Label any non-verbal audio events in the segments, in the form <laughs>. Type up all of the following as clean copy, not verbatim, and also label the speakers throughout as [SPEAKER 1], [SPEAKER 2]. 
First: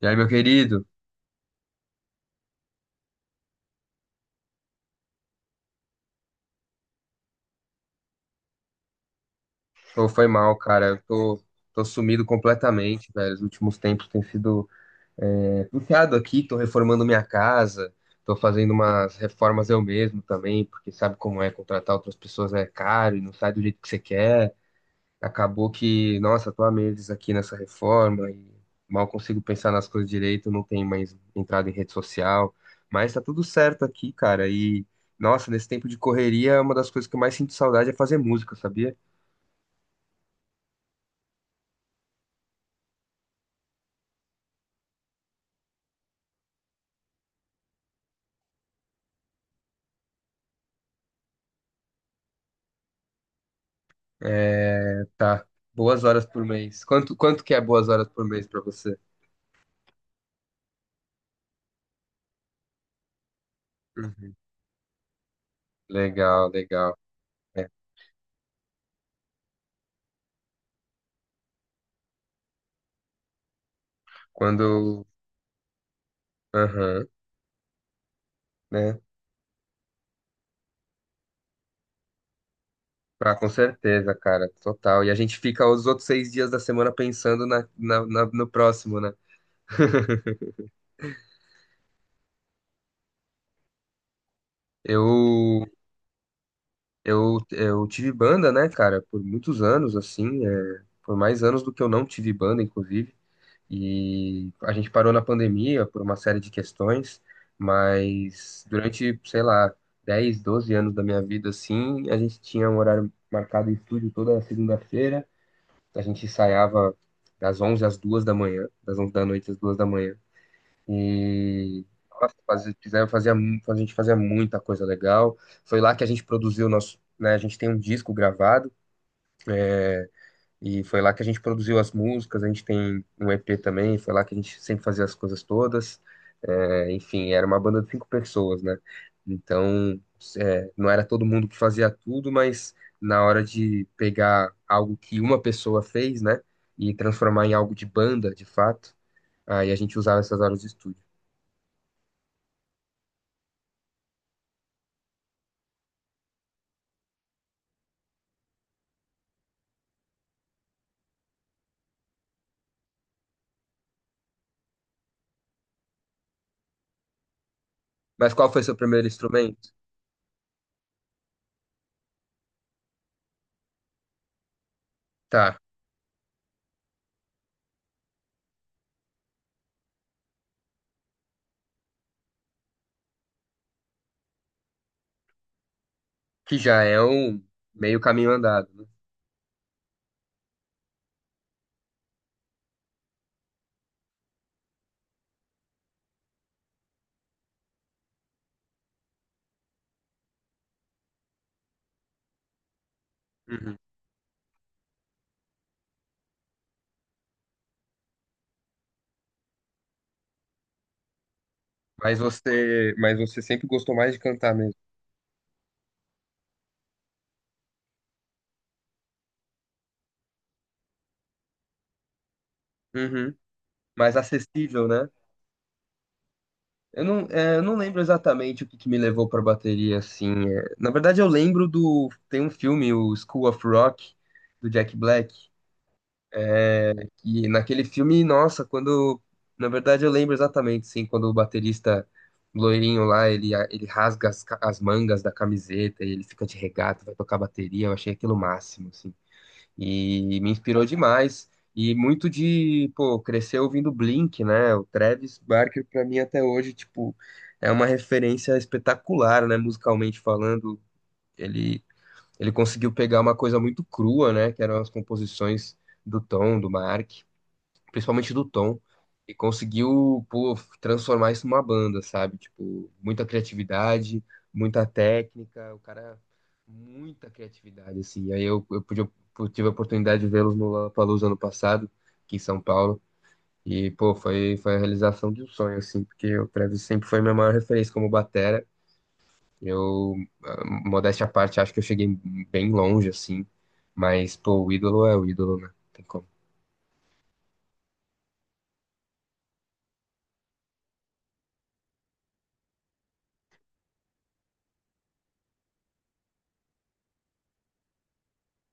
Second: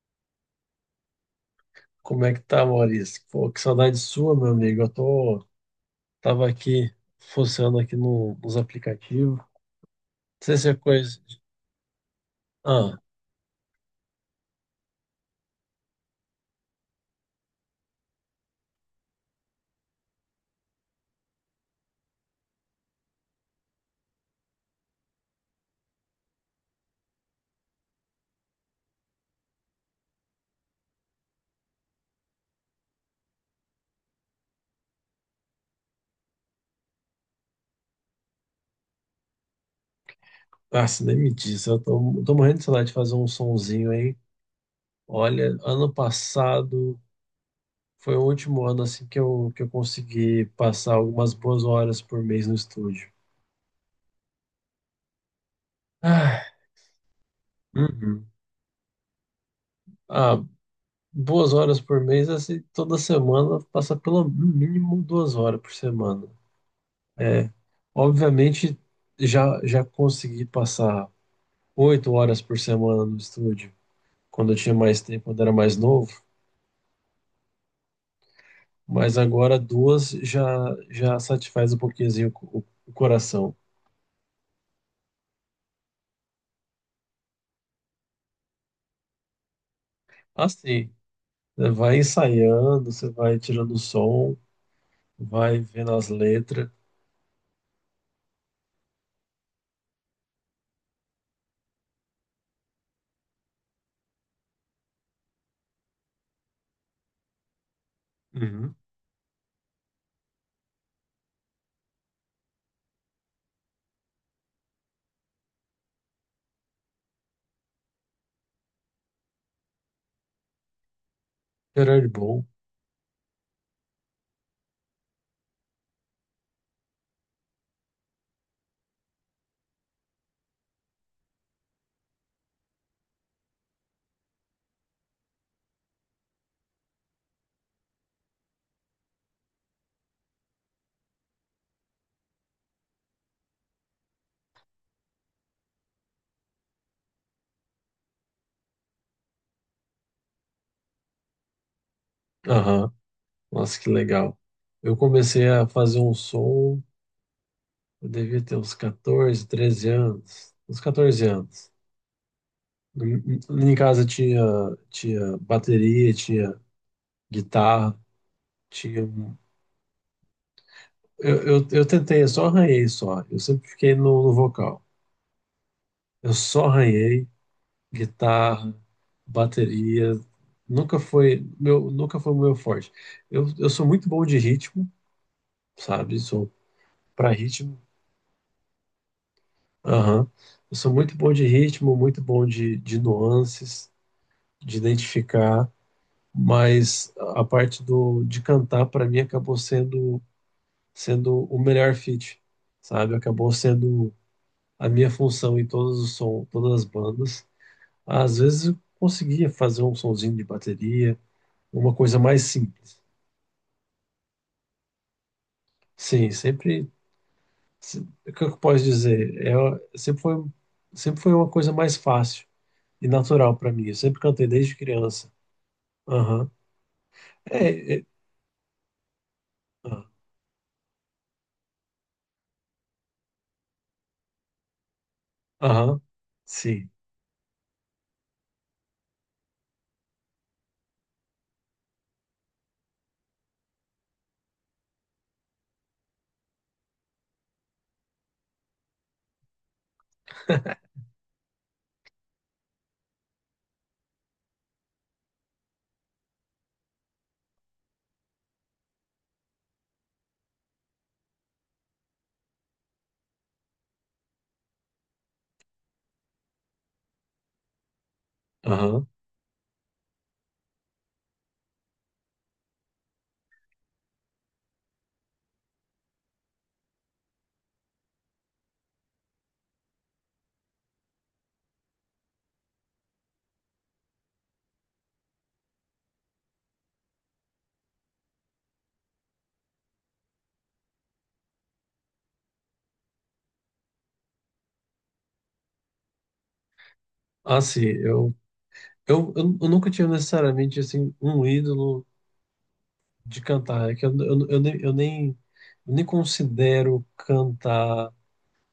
[SPEAKER 1] E aí, meu querido?
[SPEAKER 2] Como é que tá, Maurício? Pô, que saudade sua, meu amigo. Eu tô, tava aqui, funcionando aqui nos aplicativos. Não
[SPEAKER 1] Pô, foi mal,
[SPEAKER 2] sei se é
[SPEAKER 1] cara.
[SPEAKER 2] coisa...
[SPEAKER 1] Tô sumido
[SPEAKER 2] Ah,
[SPEAKER 1] completamente, velho. Os últimos tempos tem sido puxado aqui. Tô reformando minha casa, tô fazendo umas reformas eu mesmo também, porque sabe como é contratar outras pessoas é caro e não sai do jeito que você quer. Acabou que, nossa, tô há meses aqui nessa reforma e mal consigo pensar nas coisas direito. Não tenho mais entrada em rede social, mas tá tudo certo aqui, cara. E, nossa, nesse tempo de correria, uma das coisas que eu mais sinto saudade é fazer música, sabia?
[SPEAKER 2] se nem me diz. Tô morrendo de saudade de fazer um sonzinho aí. Olha, ano passado foi o último ano, assim, que eu consegui passar algumas boas horas por mês no estúdio.
[SPEAKER 1] É, tá. Boas horas
[SPEAKER 2] Ah,
[SPEAKER 1] por mês. Quanto que é boas horas por
[SPEAKER 2] uhum.
[SPEAKER 1] mês pra você?
[SPEAKER 2] Ah, boas horas por mês, assim, toda semana passa pelo
[SPEAKER 1] Uhum.
[SPEAKER 2] mínimo 2 horas por semana.
[SPEAKER 1] Legal, legal.
[SPEAKER 2] É,
[SPEAKER 1] É.
[SPEAKER 2] obviamente, já consegui passar 8 horas por semana no estúdio, quando eu tinha mais
[SPEAKER 1] Quando.
[SPEAKER 2] tempo, quando era mais novo,
[SPEAKER 1] Aham, né?
[SPEAKER 2] mas agora duas já, já satisfaz um pouquinhozinho o
[SPEAKER 1] Ah, com
[SPEAKER 2] coração.
[SPEAKER 1] certeza, cara, total. E a gente fica os outros 6 dias da semana pensando no próximo, né? <laughs>
[SPEAKER 2] Assim, né, vai ensaiando, você vai tirando o som, vai
[SPEAKER 1] Eu,
[SPEAKER 2] vendo as letras.
[SPEAKER 1] eu tive banda, né, cara, por muitos anos, assim, por mais anos do que eu não tive banda, inclusive. E a gente parou na pandemia por uma série de questões, mas
[SPEAKER 2] Uhum.
[SPEAKER 1] durante, sei lá, 10 12 anos da minha vida, assim, a gente tinha um horário marcado em estúdio toda segunda-feira. A gente ensaiava das 11 às 2 da manhã, das 11 da noite às 2 da manhã. E
[SPEAKER 2] Gerard
[SPEAKER 1] nossa,
[SPEAKER 2] Bom.
[SPEAKER 1] fazia, fizeram- fazia mu- a gente fazia muita coisa legal. Foi lá que a gente produziu o nosso, né, a gente tem um disco gravado e foi lá que a gente produziu as músicas, a gente tem um EP também, foi lá que a gente sempre fazia as coisas todas. É, enfim, era uma banda de 5 pessoas, né? Então, não era todo mundo que fazia tudo, mas na hora de pegar algo que uma pessoa fez, né? E transformar em algo de banda, de fato, aí a gente usava essas horas de estúdio.
[SPEAKER 2] Aham. Nossa, que legal. Eu comecei a fazer um som, eu devia ter uns 14 13 anos. Uns 14 anos. Lá em casa tinha, tinha bateria, tinha guitarra,
[SPEAKER 1] Mas qual foi seu
[SPEAKER 2] tinha.
[SPEAKER 1] primeiro
[SPEAKER 2] um-
[SPEAKER 1] instrumento?
[SPEAKER 2] Eu tentei, eu só arranhei só. Eu sempre fiquei no vocal.
[SPEAKER 1] Tá,
[SPEAKER 2] Eu só arranhei guitarra, bateria. Nunca foi o meu forte. Eu sou muito bom de ritmo, sabe? Sou
[SPEAKER 1] que já é
[SPEAKER 2] pra
[SPEAKER 1] um
[SPEAKER 2] ritmo.
[SPEAKER 1] meio caminho andado. Né?
[SPEAKER 2] Aham. Eu sou muito bom de ritmo, muito bom de nuances, de identificar. Mas a parte de cantar, para mim, acabou sendo o melhor fit, sabe? Acabou
[SPEAKER 1] Uhum.
[SPEAKER 2] sendo a minha função em todos os som, todas as bandas. Às vezes eu conseguia fazer um sonzinho de bateria, uma coisa
[SPEAKER 1] Mas
[SPEAKER 2] mais
[SPEAKER 1] você,
[SPEAKER 2] simples.
[SPEAKER 1] mas você sempre gostou mais de cantar mesmo.
[SPEAKER 2] Sim, sempre, se- o que eu posso dizer? É, sempre foi uma coisa mais fácil e
[SPEAKER 1] Uhum.
[SPEAKER 2] natural para mim. Eu
[SPEAKER 1] Mais
[SPEAKER 2] sempre cantei desde
[SPEAKER 1] acessível, né?
[SPEAKER 2] criança. Aham.
[SPEAKER 1] Eu não, eu não
[SPEAKER 2] É,
[SPEAKER 1] lembro
[SPEAKER 2] é,
[SPEAKER 1] exatamente o que me levou pra bateria,
[SPEAKER 2] ah,
[SPEAKER 1] assim. É. Na verdade, eu lembro do. Tem um filme, o School of Rock, do Jack Black.
[SPEAKER 2] aham. Sim.
[SPEAKER 1] É, que naquele filme, nossa, quando. Na verdade, eu lembro exatamente, sim, quando o baterista loirinho lá, ele rasga as, as mangas da camiseta e ele fica de regata, vai tocar bateria. Eu achei aquilo o máximo, assim. E me inspirou
[SPEAKER 2] <laughs>
[SPEAKER 1] demais. E muito de, pô, crescer ouvindo Blink, né? O Travis Barker, pra mim, até hoje, tipo, é uma referência espetacular, né? Musicalmente falando. Ele, ele conseguiu pegar uma coisa muito crua, né? Que eram as composições do Tom, do Mark, principalmente do Tom,
[SPEAKER 2] Aham.
[SPEAKER 1] e conseguiu, pô, transformar isso numa banda, sabe? Tipo, muita criatividade, muita técnica, o cara, muita criatividade, assim. Aí eu pude, eu tive a oportunidade de vê-los no Lollapalooza ano passado, aqui em São Paulo, e, pô, foi a realização de um sonho, assim, porque o Travis sempre foi minha maior referência como batera. Eu, ah, modéstia à parte, acho que eu cheguei bem longe, assim, mas, pô, o ídolo é o ídolo, né? Não tem como.
[SPEAKER 2] Ah, sim, eu nunca tinha necessariamente assim um ídolo de cantar. É que eu nem considero cantar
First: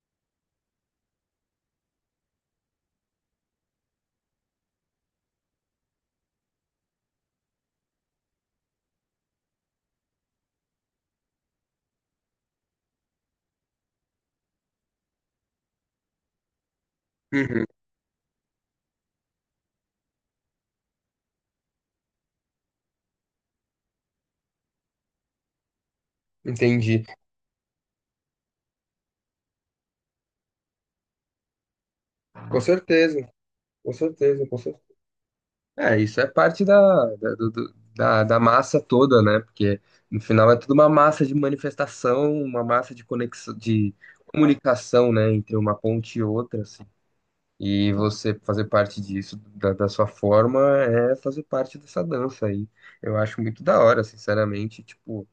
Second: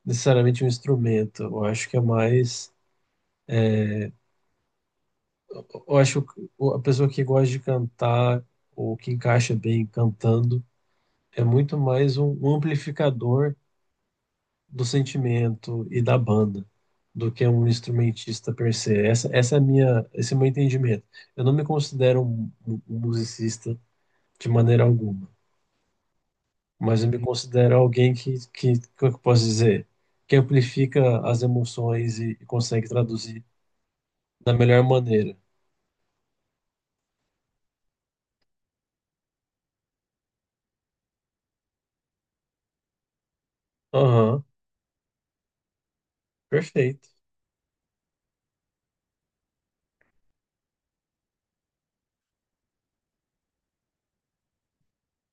[SPEAKER 2] necessariamente um instrumento. Eu acho que é mais. Eu acho que a pessoa que gosta de cantar ou que encaixa bem cantando é muito mais um amplificador do sentimento e da banda do que
[SPEAKER 1] Uhum,
[SPEAKER 2] um instrumentista per se. Essa é a minha, esse é o meu entendimento. Eu não me considero um um musicista de maneira alguma.
[SPEAKER 1] entendi.
[SPEAKER 2] Mas eu me considero alguém que, como é que eu posso dizer, que amplifica as emoções e
[SPEAKER 1] Com
[SPEAKER 2] consegue
[SPEAKER 1] certeza,
[SPEAKER 2] traduzir da
[SPEAKER 1] Com
[SPEAKER 2] melhor
[SPEAKER 1] certeza.
[SPEAKER 2] maneira.
[SPEAKER 1] É, isso é parte da, da, do- do- da, da massa toda, né? Porque no final é tudo uma massa de manifestação, uma massa de conexão, de
[SPEAKER 2] Aham,
[SPEAKER 1] comunicação, né? Entre uma ponte e outra, assim.
[SPEAKER 2] perfeito.
[SPEAKER 1] E você fazer parte disso, da sua forma, é fazer parte dessa dança aí. Eu acho muito da hora, sinceramente. Tipo,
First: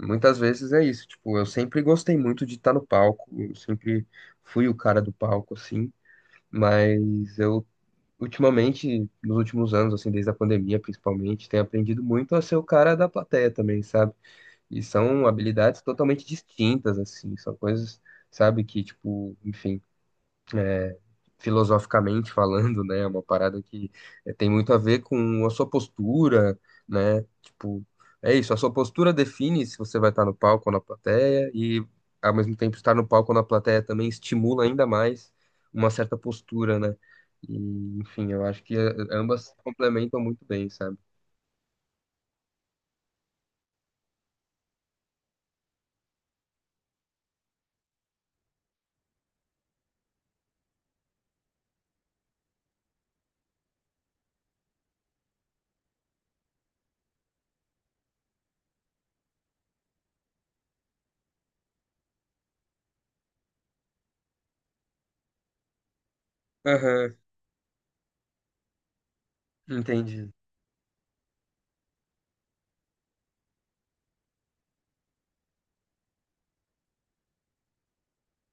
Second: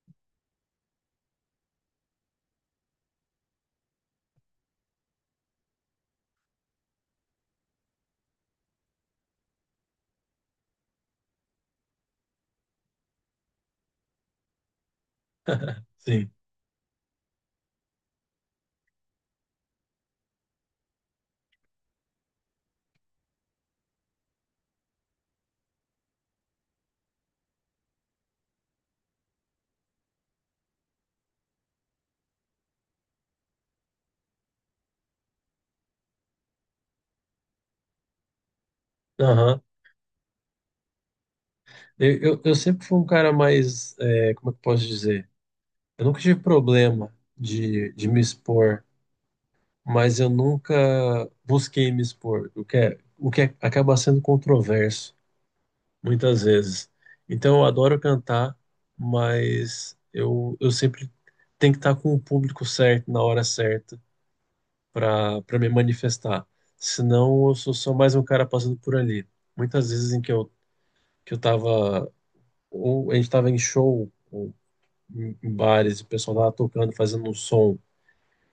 [SPEAKER 1] muitas vezes é isso. Tipo, eu sempre gostei muito de estar no palco, eu sempre fui o cara do palco, assim. Mas eu ultimamente, nos últimos anos, assim, desde a pandemia principalmente, tenho aprendido muito a ser o cara da plateia também, sabe? E são habilidades totalmente
[SPEAKER 2] Sim.
[SPEAKER 1] distintas, assim, são coisas, sabe, que, tipo, enfim. é, Filosoficamente falando, né? É uma parada que tem muito a ver com a sua postura, né? Tipo, é isso, a sua postura define se você vai estar no palco ou na plateia, e ao mesmo tempo estar no palco ou na plateia também estimula ainda mais uma certa postura, né? E, enfim, eu acho que ambas se
[SPEAKER 2] Aham.
[SPEAKER 1] complementam muito bem, sabe?
[SPEAKER 2] Eu sempre fui um cara mais, é, como é que eu posso dizer? Eu nunca tive problema de me expor, mas eu nunca busquei me expor, acaba sendo controverso. Muitas vezes. Então eu adoro cantar, mas eu sempre tenho que estar com o público certo na hora certa para me manifestar.
[SPEAKER 1] Aham,
[SPEAKER 2] Senão eu sou só mais um cara passando por ali. Muitas vezes em
[SPEAKER 1] entendi.
[SPEAKER 2] que eu tava ou a gente tava em show ou em em bares, o pessoal tava tocando, fazendo um som,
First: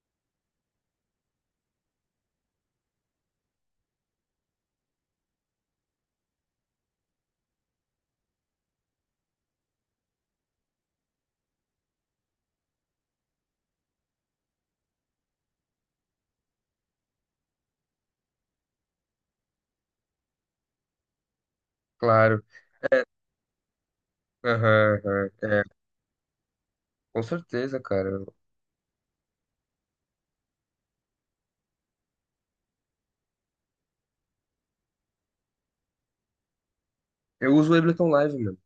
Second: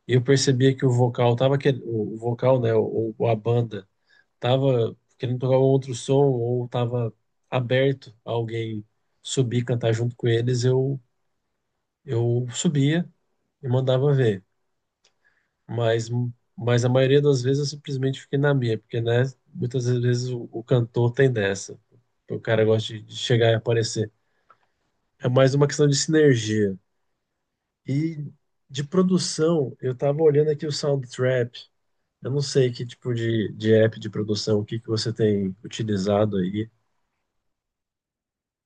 [SPEAKER 2] e eu percebia que o vocal tava que o vocal, né, ou a banda tava querendo tocar um outro som ou tava aberto a alguém subir e cantar junto com eles, eu subia e mandava ver. Mas, mas a maioria das vezes eu simplesmente fiquei na minha, porque né, muitas vezes o cantor tem dessa. O
[SPEAKER 1] Claro.
[SPEAKER 2] cara gosta de chegar e aparecer.
[SPEAKER 1] Aham,
[SPEAKER 2] É
[SPEAKER 1] aham.
[SPEAKER 2] mais
[SPEAKER 1] É,
[SPEAKER 2] uma questão de sinergia.
[SPEAKER 1] com certeza, cara.
[SPEAKER 2] E de produção, eu tava olhando aqui o Soundtrap. Eu não sei que tipo de app de produção, o que você tem utilizado aí.
[SPEAKER 1] Eu uso o Ableton Live, mano.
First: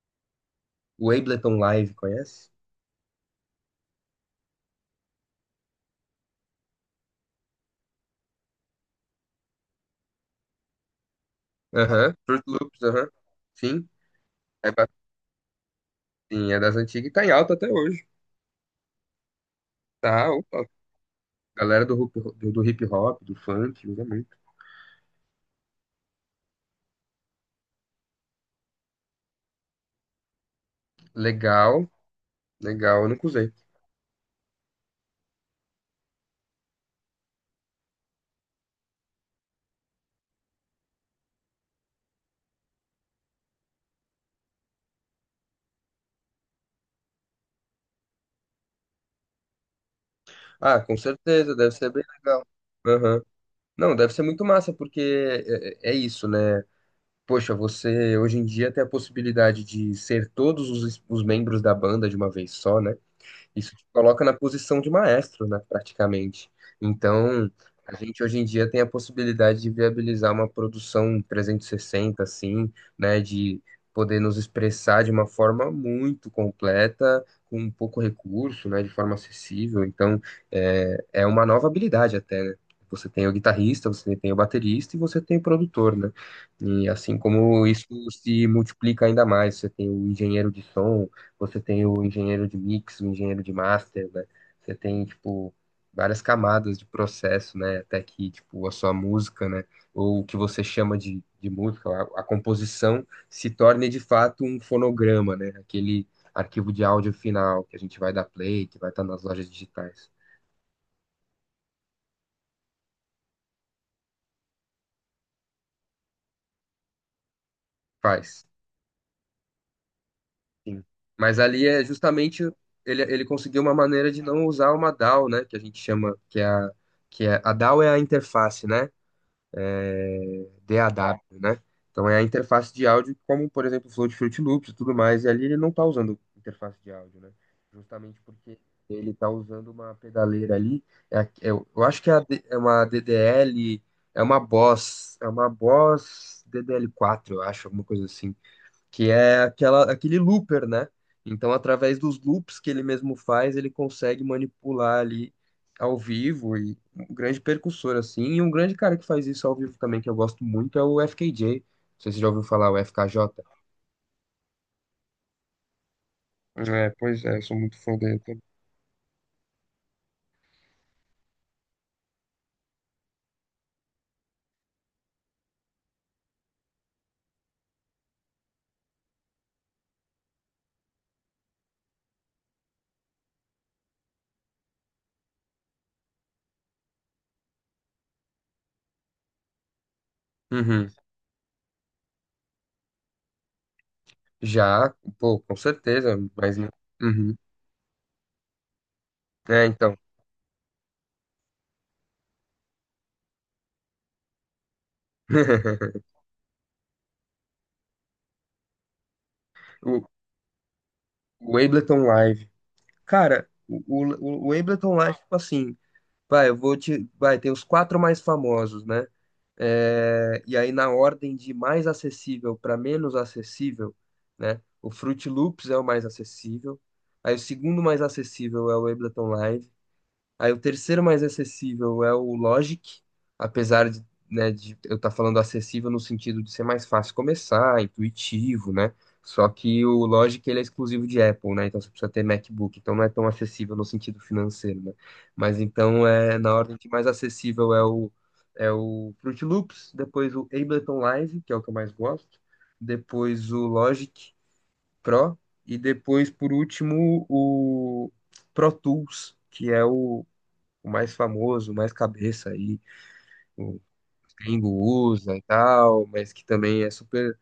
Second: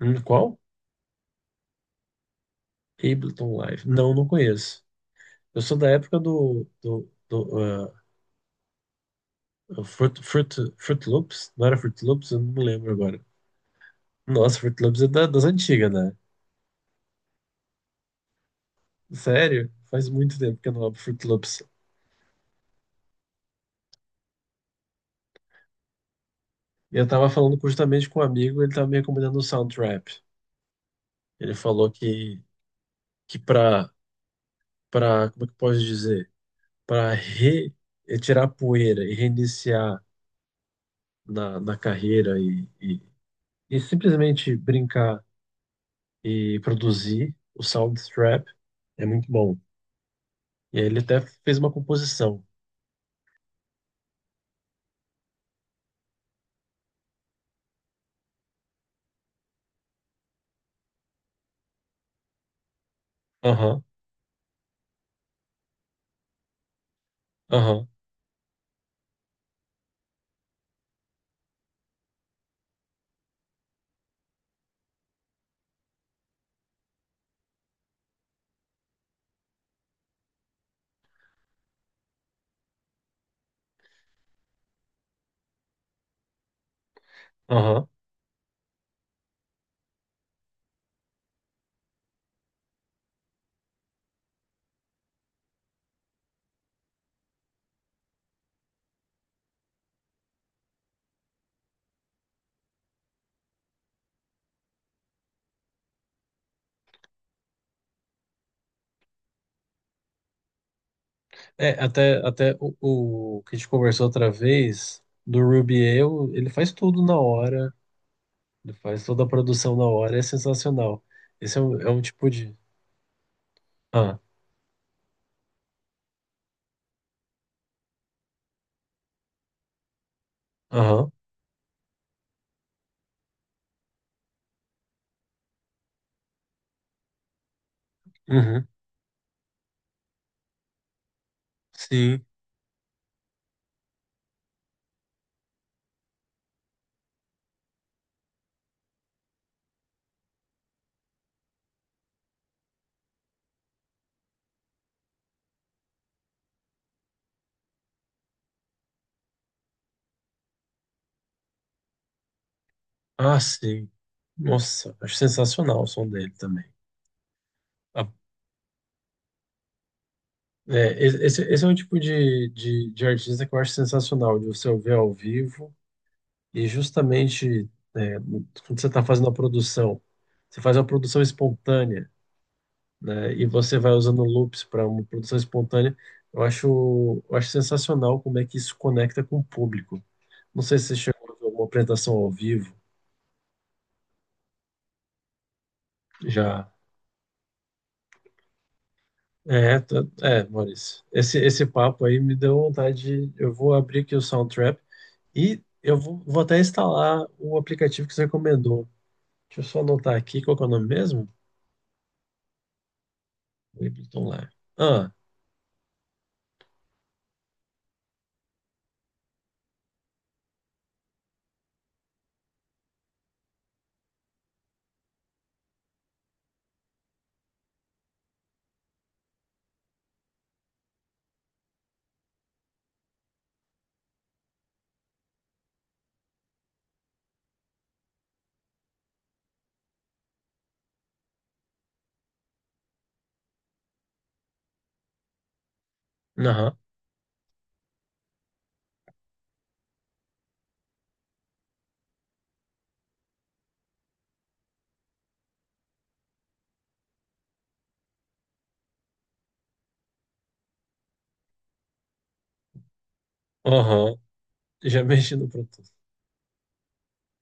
[SPEAKER 2] Qual?
[SPEAKER 1] O Ableton Live, conhece?
[SPEAKER 2] Ableton Live. Não, não conheço. Eu sou da época do Fruit Loops. Não era Fruit
[SPEAKER 1] Aham,
[SPEAKER 2] Loops? Eu
[SPEAKER 1] Fruit
[SPEAKER 2] não me
[SPEAKER 1] Loops,
[SPEAKER 2] lembro
[SPEAKER 1] aham.
[SPEAKER 2] agora.
[SPEAKER 1] Sim,
[SPEAKER 2] Nossa,
[SPEAKER 1] é,
[SPEAKER 2] Fruit
[SPEAKER 1] ba-
[SPEAKER 2] Loops é das antigas, né?
[SPEAKER 1] sim, é das antigas e tá em alta até hoje.
[SPEAKER 2] Sério? Faz
[SPEAKER 1] Tá,
[SPEAKER 2] muito tempo
[SPEAKER 1] opa.
[SPEAKER 2] que eu não abro Fruit Loops.
[SPEAKER 1] Galera do, do, do hip hop, do funk, usa muito.
[SPEAKER 2] E eu tava falando justamente com um amigo, ele tava me recomendando o Soundtrap. Ele
[SPEAKER 1] Legal,
[SPEAKER 2] falou
[SPEAKER 1] legal, eu nunca
[SPEAKER 2] que
[SPEAKER 1] usei.
[SPEAKER 2] pra, como é que eu posso dizer? Pra re, tirar a poeira e reiniciar na carreira e simplesmente brincar e produzir o Soundstrap. É muito bom. E
[SPEAKER 1] Ah,
[SPEAKER 2] aí
[SPEAKER 1] com
[SPEAKER 2] ele até
[SPEAKER 1] certeza,
[SPEAKER 2] fez
[SPEAKER 1] deve
[SPEAKER 2] uma
[SPEAKER 1] ser bem
[SPEAKER 2] composição.
[SPEAKER 1] legal. Aham. Não, deve ser muito massa, porque é isso, né? Poxa, você hoje em dia tem a possibilidade de ser todos os membros da banda de uma vez só, né? Isso te
[SPEAKER 2] Aham,
[SPEAKER 1] coloca na posição de maestro, né, praticamente. Então,
[SPEAKER 2] aham,
[SPEAKER 1] a gente hoje em dia tem a possibilidade de viabilizar uma produção 360, assim, né, de poder nos expressar de uma forma muito completa, com pouco recurso, né, de forma acessível. Então, é, é uma nova habilidade até, né? Você tem o guitarrista, você tem o baterista e você tem o produtor, né? E assim como isso
[SPEAKER 2] aham.
[SPEAKER 1] se multiplica ainda mais, você tem o engenheiro de som, você tem o engenheiro de mix, o engenheiro de master, né? Você tem, tipo, várias camadas de processo, né? Até que, tipo, a sua música, né? Ou o que você chama de música, a composição se torne de fato um fonograma, né? Aquele arquivo de áudio final que a gente vai dar play, que vai estar nas lojas digitais.
[SPEAKER 2] É, até o que a gente conversou outra vez, do Rubiel, ele faz tudo na hora,
[SPEAKER 1] Faz,
[SPEAKER 2] ele faz toda a produção na hora, é
[SPEAKER 1] sim.
[SPEAKER 2] sensacional.
[SPEAKER 1] Mas
[SPEAKER 2] Esse é
[SPEAKER 1] ali é
[SPEAKER 2] é um tipo
[SPEAKER 1] justamente
[SPEAKER 2] de.
[SPEAKER 1] ele conseguiu uma maneira
[SPEAKER 2] Ah,
[SPEAKER 1] de não usar uma DAW, né? Que a gente chama, que é, a DAW é a interface, né?
[SPEAKER 2] aham,
[SPEAKER 1] DAW, né? Então é a interface de áudio, como por exemplo o Flow de Fruit Loops e tudo mais, e ali ele não está usando interface de áudio, né? Justamente porque
[SPEAKER 2] uhum,
[SPEAKER 1] ele está usando uma pedaleira ali, a- eu acho que é,
[SPEAKER 2] sim.
[SPEAKER 1] É uma DDL, é uma Boss DDL4, eu acho, alguma coisa assim que é aquela, aquele looper, né? Então, através dos loops que ele mesmo faz, ele consegue manipular ali ao vivo e um grande percussor assim, e um grande cara que faz isso ao vivo também que eu gosto muito é o FKJ. Não sei se você já ouviu falar o FKJ.
[SPEAKER 2] Ah, sim. Nossa, acho sensacional o som dele também.
[SPEAKER 1] É, pois é, eu sou muito fã
[SPEAKER 2] Ah,
[SPEAKER 1] dele também.
[SPEAKER 2] é, esse é um tipo de artista que eu acho sensacional, de você ouvir ao vivo. E justamente é, quando você está fazendo a produção, você faz uma produção espontânea, né? E você vai usando loops para uma produção espontânea. Eu acho sensacional como é que isso conecta com o público. Não sei se
[SPEAKER 1] Uhum.
[SPEAKER 2] você chegou a ver alguma apresentação ao vivo
[SPEAKER 1] Já, pô, com certeza, mas
[SPEAKER 2] já.
[SPEAKER 1] uhum. É,
[SPEAKER 2] É,
[SPEAKER 1] então.
[SPEAKER 2] é, Maurício. Esse papo aí me deu vontade. Eu vou abrir aqui o Soundtrap e
[SPEAKER 1] <laughs>
[SPEAKER 2] vou até instalar o aplicativo que você recomendou. Deixa eu só
[SPEAKER 1] O,
[SPEAKER 2] anotar aqui qual que é o nome mesmo.
[SPEAKER 1] o Ableton Live. Cara,
[SPEAKER 2] Ableton Live.
[SPEAKER 1] o Ableton
[SPEAKER 2] Ah,
[SPEAKER 1] Live, tipo assim, vai, eu vou te. Vai, tem os 4 mais famosos, né? É. E aí, na ordem de mais acessível para menos acessível, né? O Fruit Loops é o mais acessível. Aí, o segundo mais acessível é o Ableton Live. Aí o terceiro mais acessível é o Logic, apesar de, né, de eu estar falando acessível no sentido de ser mais fácil começar, intuitivo, né? Só que o Logic ele é exclusivo de Apple, né? Então você precisa ter MacBook, então não é tão acessível no sentido financeiro, né? Mas então é na ordem
[SPEAKER 2] aham,
[SPEAKER 1] que mais acessível é o é o Fruit Loops, depois o Ableton Live, que é o que eu mais gosto, depois o Logic Pro e depois por último o Pro Tools, que é o mais famoso, o mais cabeça aí, o
[SPEAKER 2] aham.
[SPEAKER 1] Tengu
[SPEAKER 2] Já <laughs>
[SPEAKER 1] usa
[SPEAKER 2] mexi
[SPEAKER 1] e
[SPEAKER 2] no Pro Tools.
[SPEAKER 1] tal, mas que também é super.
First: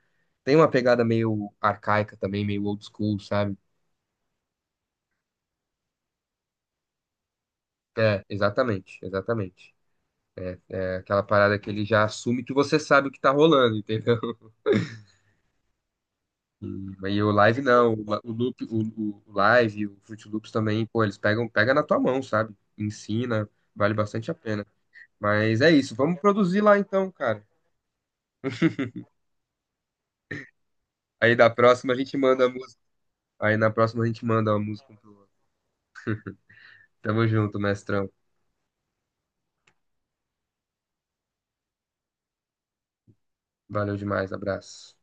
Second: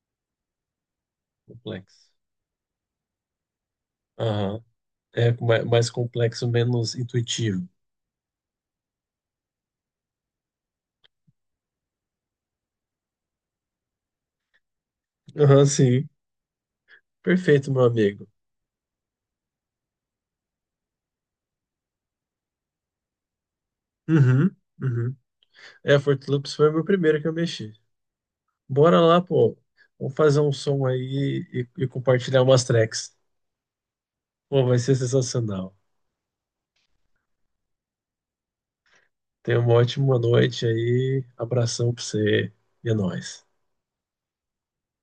[SPEAKER 1] Tem uma pegada meio
[SPEAKER 2] Complexo.
[SPEAKER 1] arcaica também, meio old school, sabe?
[SPEAKER 2] Aham. É mais complexo, menos intuitivo.
[SPEAKER 1] É, exatamente, exatamente. É aquela parada que ele já assume que você sabe o que tá rolando, entendeu? <laughs>
[SPEAKER 2] Aham, sim.
[SPEAKER 1] E, e o live
[SPEAKER 2] Perfeito, meu
[SPEAKER 1] não,
[SPEAKER 2] amigo.
[SPEAKER 1] o loop, o live, o Fruit Loops também, pô, eles pegam, pega na tua mão, sabe? Ensina, vale bastante a
[SPEAKER 2] Uhum,
[SPEAKER 1] pena.
[SPEAKER 2] uhum.
[SPEAKER 1] Mas é isso,
[SPEAKER 2] É,
[SPEAKER 1] vamos
[SPEAKER 2] Fortloops
[SPEAKER 1] produzir
[SPEAKER 2] foi o
[SPEAKER 1] lá
[SPEAKER 2] meu
[SPEAKER 1] então,
[SPEAKER 2] primeiro que eu
[SPEAKER 1] cara.
[SPEAKER 2] mexi. Bora lá, pô. Vamos fazer um som
[SPEAKER 1] Aí
[SPEAKER 2] aí
[SPEAKER 1] da
[SPEAKER 2] e
[SPEAKER 1] próxima a gente
[SPEAKER 2] compartilhar
[SPEAKER 1] manda a
[SPEAKER 2] umas
[SPEAKER 1] música.
[SPEAKER 2] tracks.
[SPEAKER 1] Aí na próxima a gente manda a
[SPEAKER 2] Pô, vai
[SPEAKER 1] música
[SPEAKER 2] ser
[SPEAKER 1] um.
[SPEAKER 2] sensacional.
[SPEAKER 1] Tamo junto, mestrão.
[SPEAKER 2] Tenha uma ótima noite aí. Abração pra você e é nóis.
[SPEAKER 1] Valeu demais, abraço.